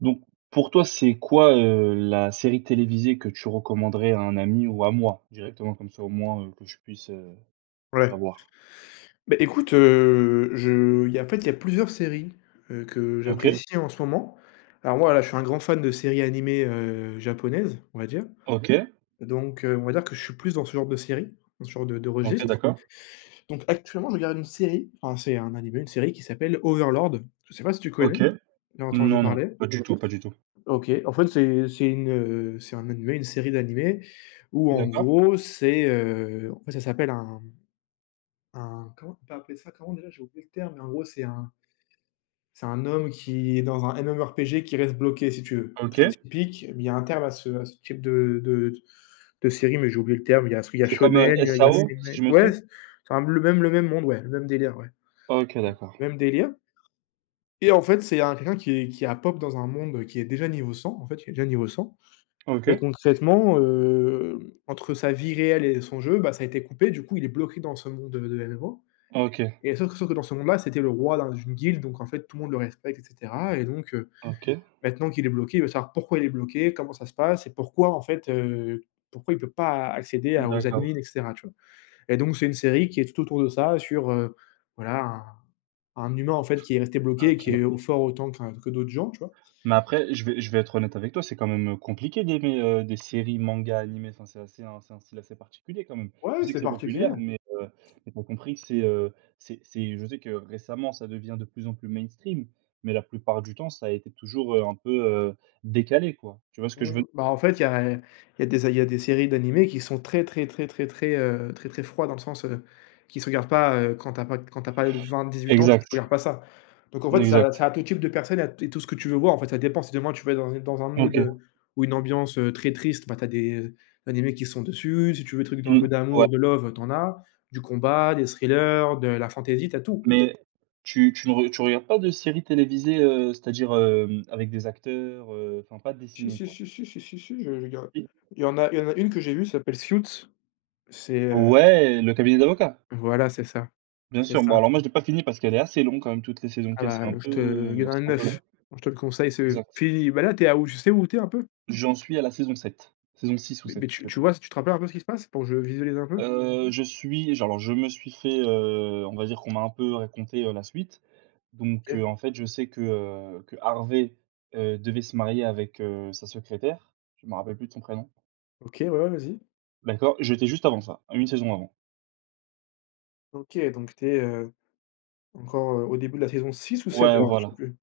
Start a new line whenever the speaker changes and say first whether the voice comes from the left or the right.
right: Donc pour toi, c'est quoi, heu, la série télévisée que tu recommanderais à un ami ou à moi, directement, comme ça au moins, heu que je puisse, heu,
left: Ouais.
right: savoir?
left: Ben écoute, heu, je il y a en fait il y a plusieurs séries, heu, que
right: OK.
left: j'apprécie en ce moment. Alors, moi là, je suis un grand fan de séries animées, heu, japonaises, on va dire.
right: OK.
left: Donc, heu, on va dire que je suis plus dans ce genre de série, dans ce genre de de
right: OK,
left: registre.
right: d'accord.
left: Donc actuellement, je regarde une série, enfin, c'est un animé, une série qui s'appelle Overlord. Je sais pas si tu connais?
right: OK.
left: Il a entendu
right: Non, non.
left: parler?
right: Pas du tout, pas du tout.
left: OK. En fait, c'est c'est une, heu, c'est un animé, une série d'animés, où en
right: D'accord.
left: gros, c'est, heu en fait ça s'appelle un un comment on peut appeler ça, comment déjà? J'ai oublié le terme, mais en gros, c'est un c'est un homme qui est dans un MMO RPG, qui reste bloqué si tu veux. Très
right: OK.
left: typique. Mais il y a un terme à ce à ce type de de de de série, mais j'ai oublié le terme. Il y a sui il y a
right: C'est comme, heu,
left: shonen, il y a il y a
right: SAO, si
left: seinen.
right: je me
left: Ouais,
right: trompe?
left: s c'est un le même le même monde ouais, le même délire ouais,
right: OK, d'accord.
left: même délire, et en fait, c'est il y a quelqu'un qui est qui a pop dans un monde qui est déjà niveau 100 en fait, il est déjà niveau 100, et
right: OK.
left: concrètement, hem, entre sa vie réelle et son jeu, bah, ça a été coupé. Du coup il est bloqué dans ce monde, heu, de MMO,
right: Ah, OK.
left: et sauf que sauf que dans ce monde-là, c'était le roi d'un d'une guilde, donc en fait tout le monde le respecte et cetera, et donc, heu,
right: OK.
left: maintenant qu'il est bloqué, il veut savoir pourquoi il est bloqué, comment ça se passe et pourquoi en fait, heu, pourquoi il peut pas accéder
right: Mmh,
left: à aux
right: d'accord.
left: admin et cetera, tu vois? Et donc c'est une série qui est tout autour de ça sur, heu, voilà, un un humain en fait qui est resté
right: Ah,
left: bloqué et
right: OK.
left: qui est au fort autant qu'un que d'autres gens, tu vois?
right: Mais après, je vais je vais être honnête avec toi, c'est quand même, heu, compliqué d'aimer, heu, des séries mangas animés. Enfin, c'est assez un c'est un style assez particulier quand même. Je
left: Ouais,
right: sais que
left: c'est
right: c'est
left: particulier.
right: populaire, mais, heu, mais, tu as compris que c'est, heu, c'est c'est je sais que récemment, ça devient de plus en plus mainstream, mais la plupart du temps, ça a été toujours, heu, un peu, heu, décalé quoi. Tu vois ce que je veux
left: Mmh. Bah en fait il y a il y a des a il y a des séries d'animés qui sont très très très très très, heu, très très froid dans le sens, heu, qui se regardent pas, heu, quand tu as pas quand tu as pas l 20-18 ans, tu tu
right: Exact,
left: regardes pas ça. Donc en fait ça
right: exact.
left: ça a tout type de personne et a et tout ce que tu veux voir en fait. Ça dépend, si demain tu vas être dans une dans un mood
right: OK.
left: heu, ou une ambiance, heu, très triste, bah, tu as des animés qui sont dessus, si tu veux des trucs d'un peu
right: Mmh, ouais.
left: d'amour, de love, tu en as, du combat, des thrillers, de la fantaisie, tu as tout.
right: Mais, tu tu ne re tu regardes pas de séries télévisées, heu, c'est-à-dire, hem, avec des acteurs, heu, enfin pas
left: Si
right: dessinées
left: si
right: quoi?
left: si si si si si, j'ai j'ai ga
right: Si?
left: Il y en a il y en a une que j'ai vu, s'appelle «Suits». C'est, heu
right: Ouais, le cabinet d'avocats?
left: Voilà, c'est ça.
right: Bien
left: C'est
right: sûr. Bon
left: ça.
right: alors, moi je l'ai pas fini parce qu'elle est assez longue quand même. Toutes les saisons
left: Ah
right: qu'il y a, c'est un
left: bah, je
right: peu,
left: te il y
right: heu,
left: en a
right: c'est un peu
left: 9.
right: long.
left: Moi je te le conseille, c'est, heu,
right: Exact.
left: fini. Ben là, tu es à où? Tu sais où tu es un peu?
right: J'en suis à la saison 7. Saison 6 ou
left: Mais mais,
right: 7,
left: tu
right: je sais
left: tu
right: plus.
left: vois, tu te rappelles un peu ce qui se passe? Pour que je visualise un peu?
right: Heu, je suis je alors je me suis fait, heu, on va dire qu'on m'a un peu raconté, heu, la suite. Donc, heu,
left: Ké.
right: en fait, je sais que, heu, que Harvey, heu, devait se marier avec, heu, sa secrétaire. Je m'en rappelle plus de son prénom.
left: OK, ouais, ouais vas-y.
right: D'accord, j'étais juste avant ça, à 1 saison avant.
left: OK, donc tu es, heu, encore, heu, au début de la saison 6 ou 7,
right: Ouais,
left: alors? Je sais
right: voilà.
left: plus.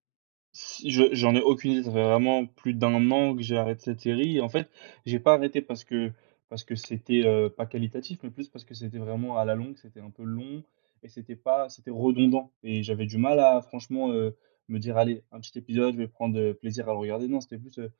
right: Si je j'en ai aucune idée. Ça fait vraiment plus d'1 an que j'ai arrêté cette série et en fait, j'ai pas arrêté parce que parce que c'était, heu, pas qualitatif, mais plus parce que c'était vraiment à la longue, c'était un peu long et c'était pas, c'était redondant, et j'avais du mal à franchement, heu, me dire: «Allez un petit épisode, je vais prendre, heu, plaisir à le regarder». Non, c'était plus, heu: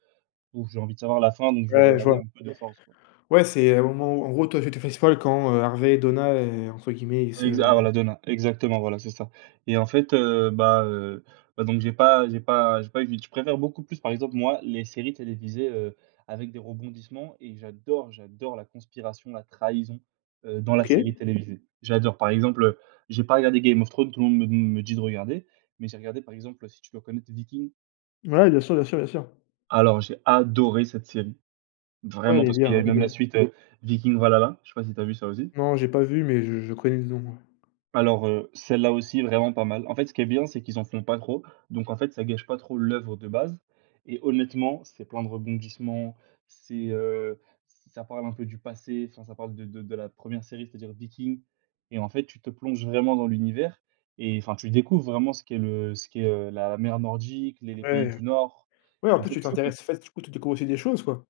right: «Bon, j'ai envie de savoir la fin, donc je vais
left: Ouais, je
right: regarder
left: vois.
right: un peu de force, quoi».
left: Ouais, c'est au moment où, heu... en gros, toi, tu t'es fait spoil quand, heu, Harvey et Donna, heu, entre guillemets, ils se
right: Exa ah,
left: m
right: la Donna, exactement, voilà, c'est ça. Et, en fait, heu bah heu bah, donc, j'ai pas j'ai pas j'ai pas eu je préfère beaucoup plus, par exemple, moi, les séries télévisées, heu, avec des rebondissements. Et j'adore j'adore la conspiration, la trahison, heu, dans la
left: OK.
right: série télévisée. J'adore, par exemple, heu j'ai pas regardé Game of Thrones. Tout le monde me d me dit de regarder. Mais j'ai regardé, par exemple si tu dois connaître Vikings?
left: Ouais, bien sûr bien sûr bien sûr.
right: Alors, j'ai adoré cette série.
left: Ouais, elle
right: Vraiment.
left: est
right: Parce qu'il y
left: bien
right: avait
left: elle est
right: même la
left: bien.
right: suite, heu, Vikings Valhalla. Je sais pas si tu as vu ça aussi?
left: Non, j'ai pas vu, mais je je connais de nom, heu.
right: Alors, heu, celle-là aussi est vraiment pas mal. En fait, ce qui est bien, c'est qu'ils en font pas trop. Donc, en fait, ça gâche pas trop l'œuvre de base. Et honnêtement, c'est plein de rebondissements. C'est, heu, ça parle un peu du passé, enfin ça parle de de de la première série, c'est-à-dire Vikings et, en fait, tu te plonges vraiment dans l'univers et enfin, tu découvres vraiment ce qu'est le ce qu'est, heu, la mer nordique, les les pays
left: Ouais,
right: du Nord.
left: ouais. En
right: Et en
left: plus,
right: fait,
left: tu
right: tu
left: t'intéresses en
right: comprends...
left: fait, du coup, tu découvres aussi des choses, quoi.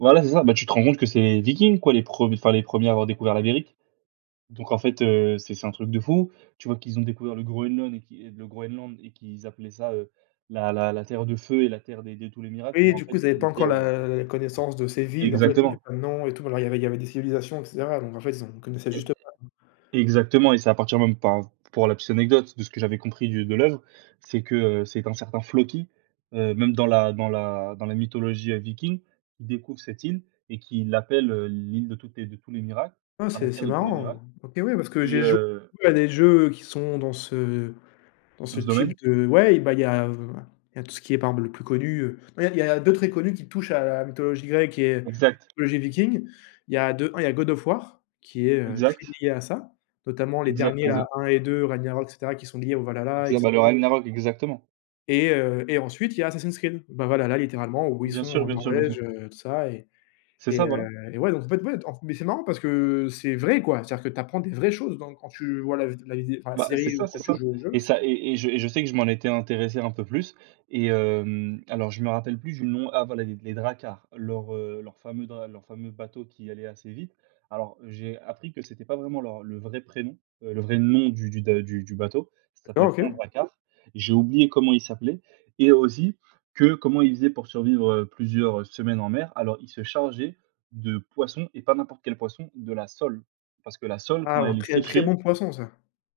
right: Voilà, c'est ça, beh, tu te rends compte que c'est les Vikings, quoi, les prem enfin, les 1ers à avoir découvert l'Amérique. Donc en fait, heu, c'est c'est un truc de fou. Tu vois, qu'ils ont découvert le Groenland et qu'ils le Groenland et qu'ils appelaient ça, heu, la la la Terre de feu et la Terre des de tous les miracles
left: Oui
right: mais,
left: et
right: en
left: du coup,
right: fait,
left: ils avaient pas
right: une
left: encore
right: terre, heu
left: la la connaissance de ces villes, en fait, il y avait
right: Exactement.
left: pas de noms et tout, alors il y avait il y avait des civilisations et cetera donc en fait, ils ont ils connaissaient
right: E
left: juste pas, quoi.
right: e exactement, et c'est à partir même, enfin, pour la petite anecdote, de ce que j'avais compris du de l'œuvre, c'est que c'est qu'un certain Floki, heu, même dans la dans la dans la mythologie, heu, Viking, qui découvre cette île et qui l'appelle, heu, l'île de toutes les de tous les miracles,
left: Ah,
right: enfin la
left: c'est
right: terre
left: c'est
right: de tous les miracles
left: marrant! OK, ouais, parce que
right: et
left: j'ai jou
right: heu
left: à des jeux qui sont dans ce dans
right: Dans
left: ce
right: ce
left: type
right: domaine?
left: de ouais, bah il y a il y a tout ce qui est, par exemple, le plus connu, heu ouais, il y a il y a 2 très connus qui touchent à la mythologie grecque et
right: Exact.
left: mythologie viking, il y a de 1 il y a The God of War qui est, heu, très
right: Exact.
left: lié à ça, notamment les
right: Exact,
left: derniers, là,
right: exact.
left: 1 et 2 Ragnarok et cetera, qui sont liés au Valhalla et
right: Exa bah le
left: cetera.
right: Ragnarok, exactement.
left: Et heu et ensuite il y a Assassin's Creed, ben, Valhalla, littéralement où ils
right: Bien
left: sont
right: sûr,
left: en
right: bien sûr, bien sûr.
left: Norvège, heu, tout ça et
right: C'est
left: et
right: ça,
left: heu
right: voilà.
left: et ouais, donc, en fait, ouais mais c'est marrant parce que c'est vrai, quoi. C'est-à-dire que tu apprends des vraies choses, donc quand tu vois la vid la vidéo, enfin, la
right: Bah, c'est
left: série, ou
right: ça, c'est
left: quand tu
right: ça
left: joues au jeu,
right: et
left: c'est
right: ça et et et je et je sais que je m'en étais intéressé un peu plus et hem, alors, je me rappelle plus du nom, ah, voilà, les d les Drakkars, leurs, heu, leurs fameux dr leurs fameux bateaux qui allaient assez vite. Alors, j'ai appris que c'était pas vraiment leurs le vrai prénom, heu, le vrai nom du du de du du bateau, ça s'appelait
left: D'accord,
right: pas un
left: OK.
right: Drakkar, j'ai oublié comment il s'appelait et aussi, que, comment ils faisaient pour survivre, heu, plusieurs, heu, semaines en mer. Alors, ils se chargeaient de poisson, et pas n'importe quel poisson, de la sole, parce que la sole
left: Ah,
right: quand elle est
left: très, très
right: séchée
left: bon poisson, ça.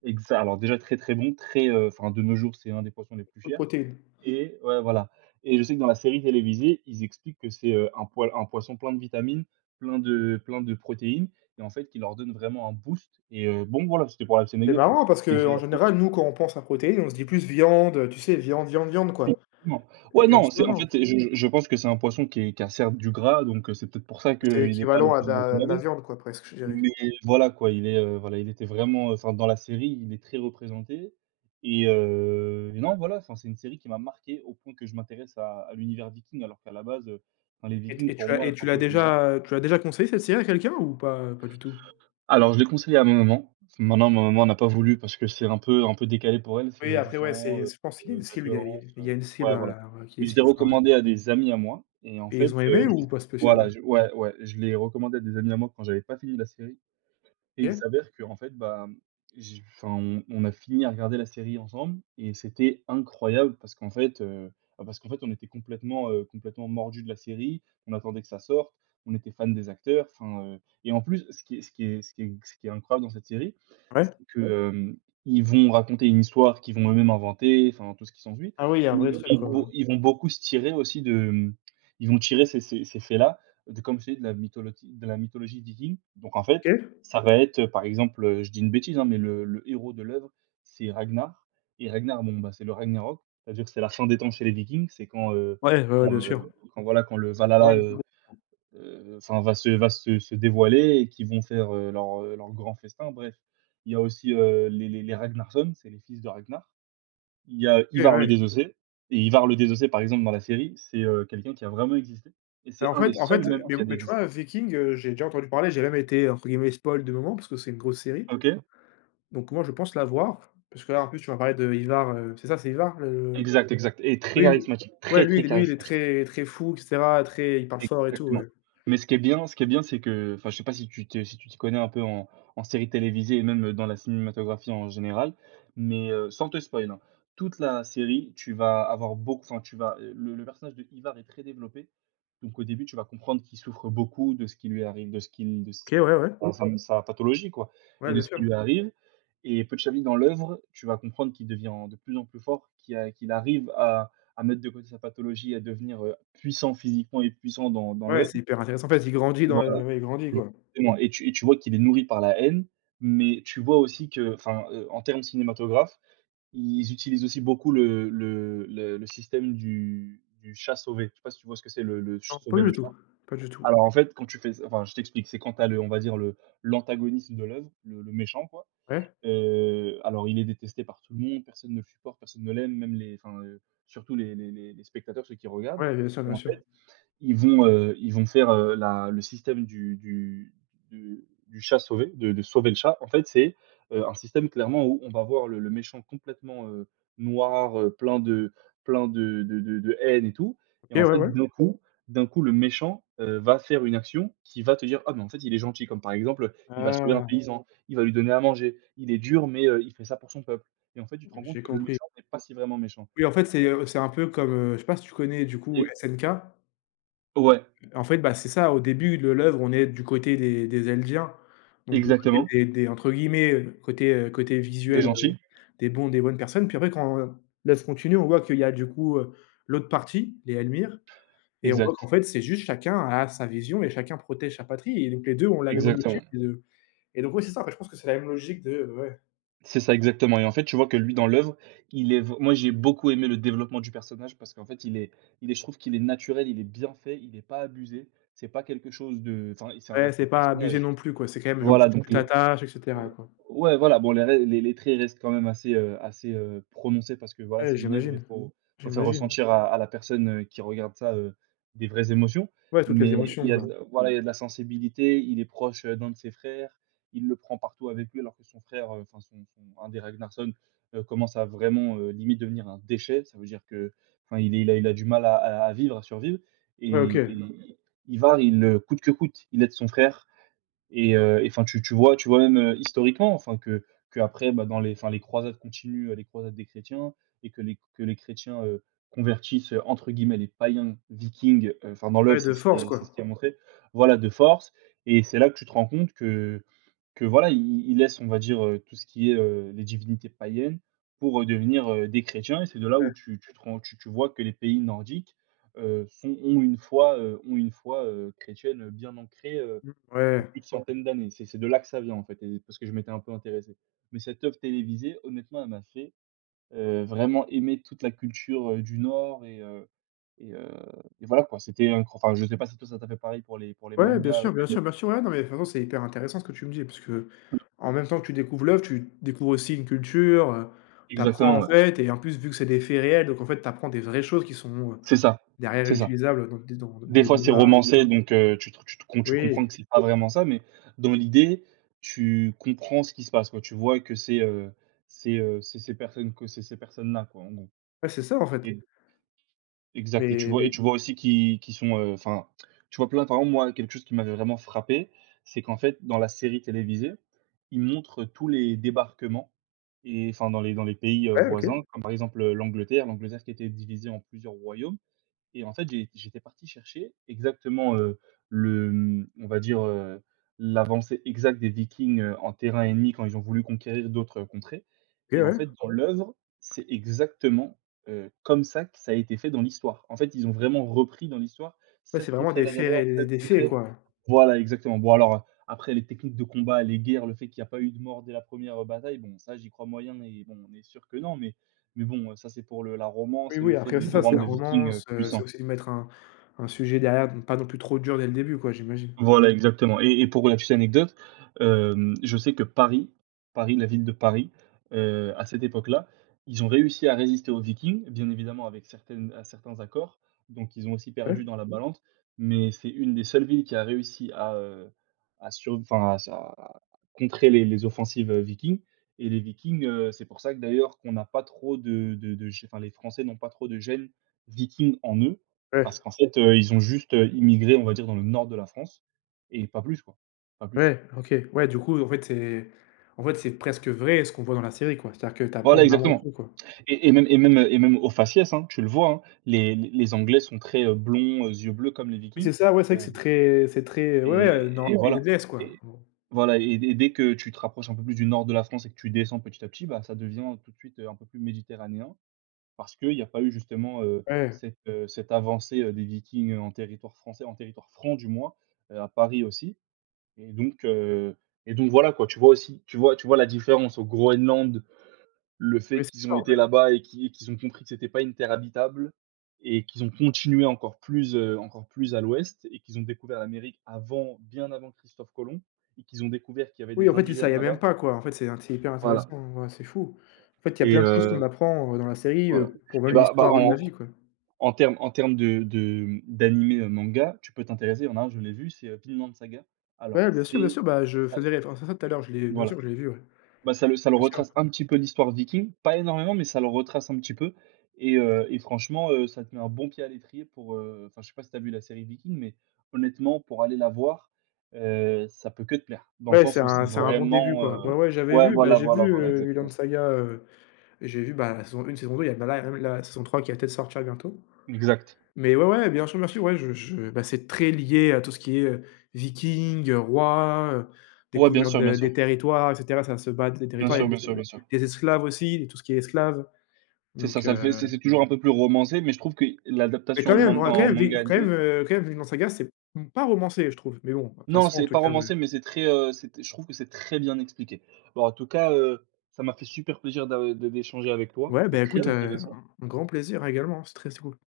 right: Exa alors, déjà, très, très bon, très, heu, enfin, de nos jours, c'est 1 des poissons les plus
left: Hautes
right: chers
left: protéines.
right: et ouais, voilà. Et je sais que dans la série télévisée, ils expliquent que c'est, heu, un poil un poisson plein de vitamines, plein de plein de protéines et en fait, qui leur donne vraiment un boost et heu, bon, voilà, c'était pour la petite
left: C'est
right: anecdote, quoi.
left: marrant parce
right: Mais j'ai
left: qu'en
right: été
left: général, nous, quand on pense à protéines, on se dit plus: «Viande», heu, tu sais, viande, viande, viande, quoi.
right: Effectivement. Ouais,
left: Et en
right: non,
left: ce non,
right: c'est en fait,
left: non.
right: c'est je je je pense que c'est un poisson qui est qui a, certes, du gras donc heu, c'est peut-être pour ça
left: Ouais, c'est
right: qu'il est pas le
left: équivalent à de
right: plus
left: la de la
right: recommandé.
left: viande, quoi, presque, je
right: Mais
left: dirais.
right: voilà, quoi, il est, heu, voilà, il était vraiment, heu, enfin, dans la série, il est très représenté et heu, et non, voilà, enfin, c'est une série qui m'a marqué au point que je m'intéresse à à l'univers Viking, alors qu'à la base, heu, enfin, les
left: Et
right: Vikings,
left: t tu
right: pour
left: as
right: moi,
left: et tu l'as
right: [unintelligible]
left: déjà, heu, tu l'as déjà conseillée, cette série, à quelqu'un, ou pas pas du tout?
right: Alors, je l'ai conseillée à ma maman, maintenant, ma maman n'a pas voulu, parce que c'est un peu un peu décalé pour elle. C'est,
left: Oui,
right: heu, du
left: après, ouais, c'est
right: sang, heu,
left: s je pense qu'il y a
right: heu,
left: une
right: de la
left: cible il y a
right: violence,
left: il
right: heu
left: y a une cible
right: ouais, voilà.
left: alors, heu, qui les
right: Mais je l'ai
left: cible, enfin, ouais.
right: recommandée à des amis à moi et en
left: Et
right: fait,
left: ils ont
right: heu
left: aimé ou
right: [unintelligible]
left: pas
right: voilà,
left: spécialement?
right: ouais, ouais, je l'ai recommandée à des amis à moi quand j'avais pas fini la série. Et il
left: OK.
right: s'avère qu'en fait, bah, j enfin, on on a fini à regarder la série ensemble et c'était incroyable parce qu'en fait, heu bah, parce qu'en fait, on était complètement, heu, complètement mordus de la série, on attendait que ça sorte, on était fans des acteurs, enfin, heu et en plus, ce qui est ce qui est ce qui est ce qui est incroyable dans cette série
left: Ouais?
right: que, hem, ils vont raconter une histoire qu'ils vont eux-mêmes inventer, enfin, tout ce qui s'ensuit
left: Ah oui, il y a un
right: mais
left: vrai truc,
right: ils
left: quoi,
right: vont
left: hein.
right: ils vont beaucoup se tirer, aussi, de, mmh, ils vont tirer ces ces ces faits-là de comme je t'ai dis, de la mytholotie de la mythologie Viking donc en fait,
left: OK.
right: ça va être, heu, par exemple, je dis une bêtise, hein, mais le le héros de l'œuvre, c'est Ragnar et Ragnar, bon, bah, c'est le Ragnarok. C'est-à-dire que c'est la fin des temps chez les Vikings, c'est quand, heu,
left: Ouais, ouais, ouais,
right: quand,
left: bien
right: heu,
left: sûr.
right: quand, voilà, quand le
left: Ouais,
right: Valhalla est,
left: le
right: heu,
left: [unintelligible]
right: heu, enfin, va se va se se dévoiler et qu'ils vont faire, heu, leur, heu, leur grand festin, bref. Il y a aussi, heu, les les les Ragnar sons, c'est les fils de Ragnar. Il y a
left: OK
right: Ivar le
left: ouais!
right: désossé et Ivar le désossé, par exemple, dans la série, c'est, heu, quelqu'un qui a vraiment existé et
left: Mais
right: c'est
left: en
right: 1 des
left: fait en
right: seuls,
left: fait,
right: même,
left: mais
right: qui a
left: mais tu vois, heu,
right: existé.
left: Viking, heu, j'ai déjà entendu parler, j'ai même été, entre guillemets, «spoil» de moments, parce que c'est une grosse série
right: OK.
left: donc moi, je pense la voir, parce que là, en plus tu m'as parlé de Ivar, heu, c'est ça, c'est Ivar, le
right: Exact, exact et très
left: oui,
right: charismatique,
left: ouais,
right: très,
left: lui
right: très
left: lui il est
right: charismatique.
left: très, très fou et cetera, très, il parle fort et tout,
right: Exactement.
left: ouais.
right: Mais ce qui est bien ce qui est bien, c'est que, enfin, je sais pas si tu te si tu t'y connais un peu en en séries télévisées et même, heu, dans la cinématographie en général, mais heu, sans te spoil, hein, toute la série, tu vas avoir beauc enfin, tu vas, heu, le le personnage de Ivar est très développé. Donc au début, tu vas comprendre qu'il souffre beaucoup de ce qui lui arrive, de ce qu'il de s
left: OK, ouais, ouais.
right: enfin sa sa pathologie, quoi
left: Ouais,
right: et de
left: bien
right: ce qui
left: sûr.
right: lui arrive. Et petit à petit, dans l'œuvre, tu vas comprendre qu'il devient de plus en plus fort, qu'il a qu'il arrive à à mettre de côté sa pathologie et à devenir, heu, puissant physiquement et puissant dans dans
left: Ouais,
right: l'œuvre.
left: c'est hyper intéressant. En fait, il grandit dans le,
right: Voilà,
left: heu, il grandit, quoi.
right: exactement et tu et tu vois qu'il est nourri par la haine mais tu vois aussi que, enfin, heu, en termes cinématographes, ils utilisent aussi beaucoup le le le le système du du chat sauvé. Je sais pas si tu vois ce que c'est le le
left: Non,
right: ch
left: pas
right: sauver le
left: du
right: chat?
left: tout, pas du tout.
right: Alors en fait, quand tu fais s enfin, je t'explique, c'est quand tu as le on va dire le l'antagoniste de l'œuvre, le le méchant, quoi,
left: Ouais.
right: heu, alors, il est détesté par tout le monde, personne ne le supporte, personne ne l'aime, même les enfin, heu, surtout les les les les spectateurs, ceux qui regardent
left: Ouais, bien sûr,
right: et
left: bien
right: en
left: sûr.
right: fait, ils vont, heu, ils vont faire, heu, la le système du du du du chat sauvé, de de sauver le chat, en fait, c'est, heu, un système, clairement, où on va voir le le méchant complètement, heu, noir, heu, plein de plein de de de de haine et tout. Et
left: OK,
right: en
left: ouais,
right: fait,
left: ouais.
right: d'un coup d'un coup, le méchant, heu, va faire une action qui va te dire: «Ah, mais en fait, il est gentil» comme, par exemple, heu, il va sauver un
left: Ah!
right: paysan, il va lui donner à manger, il est dur mais heu, il fait ça pour son peuple. Et en fait, tu te rends compte
left: J'ai
right: que le
left: compris.
right: méchant n'est pas si vraiment méchant.
left: Oui, en fait, c'est, heu, c'est un peu comme, heu, je sais pas si tu connais du coup
right: Et
left: SNK?
right: Ouais.
left: En fait, bah, c'est ça, au début de l'œuvre, on est du côté des des Eldiens donc du côté
right: Exactement.
left: des des, entre guillemets, heu, côté, heu, côté
right: Des
left: visuel, heu,
right: gentils.
left: «des bons des bonnes personnes», puis après, quand l'œuvre continue, on voit qu'il y a du coup, heu, l'autre partie, les Elmir et on voit qu'en
right: Exact.
left: fait, c'est juste chacun a sa vision et chacun protège sa patrie et donc les 2 ont la même objectif
right: Exactement.
left: et de et donc, ouais, c'est ça, je pense que c'est la même logique de ouais.
right: C'est ça, exactement, et en fait, tu vois? Que lui, dans l'oeuvre, il est vrai moi j'ai beaucoup aimé le développement du personnage parce qu'en fait, il est il est, je trouve qu'il est naturel, il est bien fait, il est pas abusé. C'est pas quelque chose de, enfin, c'est ça
left: Ouais,
right: reste un
left: c'est pas abusé
right: personnage.
left: non plus quoi, c'est quand même genre tu
right: Voilà donc
left: tu
right: le
left: t'attaches et
right: ou
left: cetera quoi.
right: ouais, voilà, bon la ré les les traits restent quand même assez, heu assez, heu, prononcé parce que voilà,
left: Ouais,
right: c'est une oeuvre et
left: j'imagine,
right: faut faut faire
left: j'imagine.
right: ressentir à à la personne, heu, qui regarde ça, heu, des vraies émotions,
left: Ouais, toutes les
right: mais
left: émotions
right: il y a
left: quoi.
right: de voilà, il y a de la sensibilité, il est proche, heu, d'un de ses frères, il le prend partout avec lui alors que son frère enfin son son un des Ragnarson, heu, commence à vraiment, heu, limite devenir un déchet, ça veut dire que enfin il est il a il a du mal à à vivre, à survivre
left: Ouais,
right: et
left: OK.
right: et I Ivar il, heu, coûte que coûte, il aide son frère, et heu, et enfin tu tu vois tu vois? Même, heu, historiquement enfin que que après bah dans les enfin les croisades continuent, heu, les croisades des chrétiens et que les que les chrétiens, heu, convertissent, heu, entre guillemets «les païens vikings,» heu, enfin dans l'oeuvre
left: Ouais,
right: c'est
left: de
right: ce
left: force
right: qui c'est ce qui est
left: quoi.
right: montré. Voilà de force et c'est là que tu te rends compte que que voilà, ils ils laissent on va dire, heu, tout ce qui est, heu, les divinités païennes pour, heu, devenir, heu, des chrétiens et c'est de là où
left: Ouais.
right: tu tu te rends tu tu vois? Que les pays nordiques, heu, sont ont une foi, heu, ont une foi, heu, chrétiennes, heu, bien ancrées, heu,
left: Mmh.
right: de
left: Ouais.
right: plus de centaines d'années. C'est c'est de là que ça vient en fait et parce que je m'étais un peu intéressé, mais cette oeuvre télévisée, honnêtement, elle m'a fait, heu, vraiment aimer toute la culture, heu, du Nord et heu, et heu, et voilà quoi, c'était un enfin, je sais pas si toi ça t'a fait pareil pour les pour les
left: Ouais, bien
right: mangas, heu,
left: sûr bien
right: [unintelligible]
left: sûr bien sûr, ouais, non mais façon, c'est hyper intéressant ce que tu me dis, parce que, heu, en même temps que tu découvres l'oeuvre, tu découvres aussi une culture, heu, tu apprends
right: Exactement,
left: en
right: ouais.
left: fait et en plus vu que c'est des faits réels, donc en fait tu apprends des vraies choses qui sont, heu,
right: C'est ça
left: derrière
right: c'est ça.
left: ré-utilisables dans des dans des dans
right: Des
left: des
right: fois c'est
left: débats, tu
right: romancé
left: vois?
right: donc heu, tu te re tu te tu
left: Oui.
right: comprends que c'est pas vraiment ça, mais dans l'idée, tu comprends ce qui se passe quoi. Tu vois? Que c'est, heu c'est, heu, c'est ces personnes que c'est ces personnes-là quoi, en gros,
left: Ouais, c'est ça en fait.
right: et Exact et tu
left: Mais,
right: vois et
left: mais.
right: tu vois? Aussi qui qui sont, heu, enfin te tu vois? Plein. Par exemple moi quelque chose qui m'avait vraiment frappé, c'est qu'en fait dans la série télévisée, ils montrent, heu, tous les débarquements et enfin dans les dans les pays, heu,
left: Ouais, OK.
right: voisins comme par exemple, heu, l'Angleterre L'Angleterre qui était divisée en plusieurs royaumes, et en fait j'ai j'étais parti chercher exactement, heu, le, hem, on va dire, heu, l'avancée exacte des Vikings, heu, en terrain ennemi quand ils ont voulu conquérir d'autres contrées,
left: Eh
right: et en
left: ouais.
right: fait, dans l'oeuvre, c'est exactement, heu, comme ça que ça a été fait dans l'histoire. En fait, ils ont vraiment repris dans l'histoire,
left: Ouais, c'est
right: cette
left: vraiment
right: contrée
left: des
right: là
left: faits
right: d'abord,
left: ré
right: cette
left: des faits
right: contrée
left: quoi.
right: voilà exactement. Bon alors, après les techniques de combat, les guerres, le fait qu'il y a pas eu de mort dès la première, heu, bataille, bon ça j'y crois moyen et bon, on est sûr que non, mais mais bon, heu, ça, c'est pour le la
left: Oui,
right: romance et le
left: oui,
right: fait
left: après
right: de
left: c'est
right: de
left: ça, c'est
right: rendre
left: la
right: le Viking, heu,
left: romance, heu, c'est
right: puissant.
left: aussi de mettre un un sujet derrière de ne pas non plus trop dur dès le début quoi, j'imagine.
right: Voilà, exactement, et- et pour la petite anecdote, hem, je sais que Paris Paris la ville de Paris, heu, à cette époque-là, ils ont réussi à résister aux Vikings, bien évidemment avec certaines à certains accords, donc ils ont aussi
left: Ouais.
right: perdu dans la balance, mais c'est une des seules villes qui a réussi à, heu, à sur enfin à sur à contrer les les offensives, heu, Vikings et les Vikings, heu, c'est pour ça que d'ailleurs qu'on n'a pas trop de de de gè enfin les Français n'ont pas trop de gène vikings en eux. Parce
left: Ouais.
right: qu'en fait, heu, ils ont juste, heu, immigré, on va dire dans le nord de la France et pas plus quoi. Pas plus.
left: Ouais, OK, ouais, du coup en fait c'est en fait c'est presque vrai ce qu'on voit dans la série quoi. C'est-à-dire que tu apprends
right: Voilà,
left: vraiment
right: exactement,
left: tout quoi.
right: et et même et même, heu, et même au faciès hein? Tu le vois hein? Les les Anglais sont très, heu, blonds aux yeux bleus comme les
left: Oui,
right: Vikings,
left: c'est ça, ouais c'est
right: et
left: vrai que c'est très c'est très, ouais, ouais,
right: et et
left: non,
right: voilà
left: [unintelligible] quoi,
right: et
left: en gros.
right: voilà et dès dès que tu te rapproches un peu plus du nord de la France et que tu descends petit à petit bah ça devient tout de suite un peu plus méditerranéen, parce que y a pas eu justement, heu,
left: Ouais.
right: cette, heu, cette avancée, heu, des Vikings en territoire français, en territoire franc du moins. Heu, à Paris aussi, et donc heu, et donc voilà quoi tu vois? Aussi, tu vois tu vois? La différence au Groenland, le fait
left: Oui, c'est
right: qu'ils ont
left: ça en
right: été
left: fait.
right: là-bas et qu'ils qu'ils ont compris que c'était pas une terre habitable, et qu'ils ont continué encore plus, heu, encore plus à l'ouest et qu'ils ont découvert l'Amérique avant, bien avant Christophe Colomb et qu'ils ont découvert qu'il y avait
left: Oui,
right: des
left: en fait, il
right: indigènes
left: savait même
right: là-bas.
left: pas quoi, en fait, c'est inté c'est hyper
right: Voilà.
left: intéressant, ouais, c'est fou. En fait, il y a
right: Et
left: plein de choses qu'on
right: heu,
left: apprend, heu, dans la série,
right: voilà,
left: heu, pour même
right: et bah, bah
left: l'histoire de la vie
right: en
left: quoi.
right: en termes en termes de de d'animé manga, tu peux t'intéresser, il y en a un, je l'ai vu, c'est, heu, Vinland Saga. Alors,
left: Ouais, bien sûr bien
right: c'est
left: sûr. Bah je
right: [unintelligible]
left: faisais référence à ça tout à l'heure, je l'ai, bien
right: Voilà.
left: sûr, je l'ai vu ouais.
right: Bah ça le ça le
left: Bien sûr.
right: retrace un petit peu l'histoire Viking, pas énormément, mais ça le retrace un petit peu, et heu, et franchement, heu, ça te met un bon pied à l'étrier pour, heu enfin je sais pas si tu as vu la série Viking, mais honnêtement pour aller la voir, heu, ça ne peut que te plaire. Dans le
left: Ouais, c'est
right: sens où
left: un
right: c'est
left: c'est un bon début
right: vraiment, heu,
left: quoi. Ouais, ouais, j'avais
right: ouais
left: vu, bah
right: voilà
left: j'ai vu,
right: voilà voilà,
left: heu, Vinland
right: exactement.
left: Saga, heu, j'ai vu ben saison une, saison deux, y là bah là il y a la saison trois qui va peut-être sortir bientôt,
right: Exact.
left: mais ouais, ouais, bien sûr bien sûr, ouais je je ben c'est très lié à tout ce qui est, heu, viking, heu, roi, heu,
right: Ouais, bien
left: découverte
right: sûr, bien sûr.
left: des territoires et cetera, ça se battre des
right: Bien
left: territoires, il y
right: sûr,
left: a
right: bien sûr,
left: il
right: bien sûr.
left: y a des esclaves aussi, il y a tout ce qui est esclave,
right: C'est ça,
left: donc
right: ça le fait, c'est
left: heu
right: c'est c'est toujours un peu plus romancé, mais je trouve que y
left: Mais
right: l'adaptation
left: quand
right: en
left: même
right: man
left: vra quand
right: en
left: même, vin
right: manga
left: quand même,
right: animé.
left: heu, quand même Vinland Saga c'est m pas romancé je trouve, mais bon, de toute
right: Non,
left: façon en
right: c'est
left: tout
right: pas
left: cas, ouais.
right: romancé, mais c'est très, heu, c'était, je trouve que c'est très bien expliqué. Bah en tout cas, heu, ça m'a fait super plaisir d'a de d'échanger avec toi.
left: Ouais
right: C'était
left: ben écoute,
right: très
left: heu,
right: intéressant.
left: un un grand plaisir hein également, c'est très, très cool.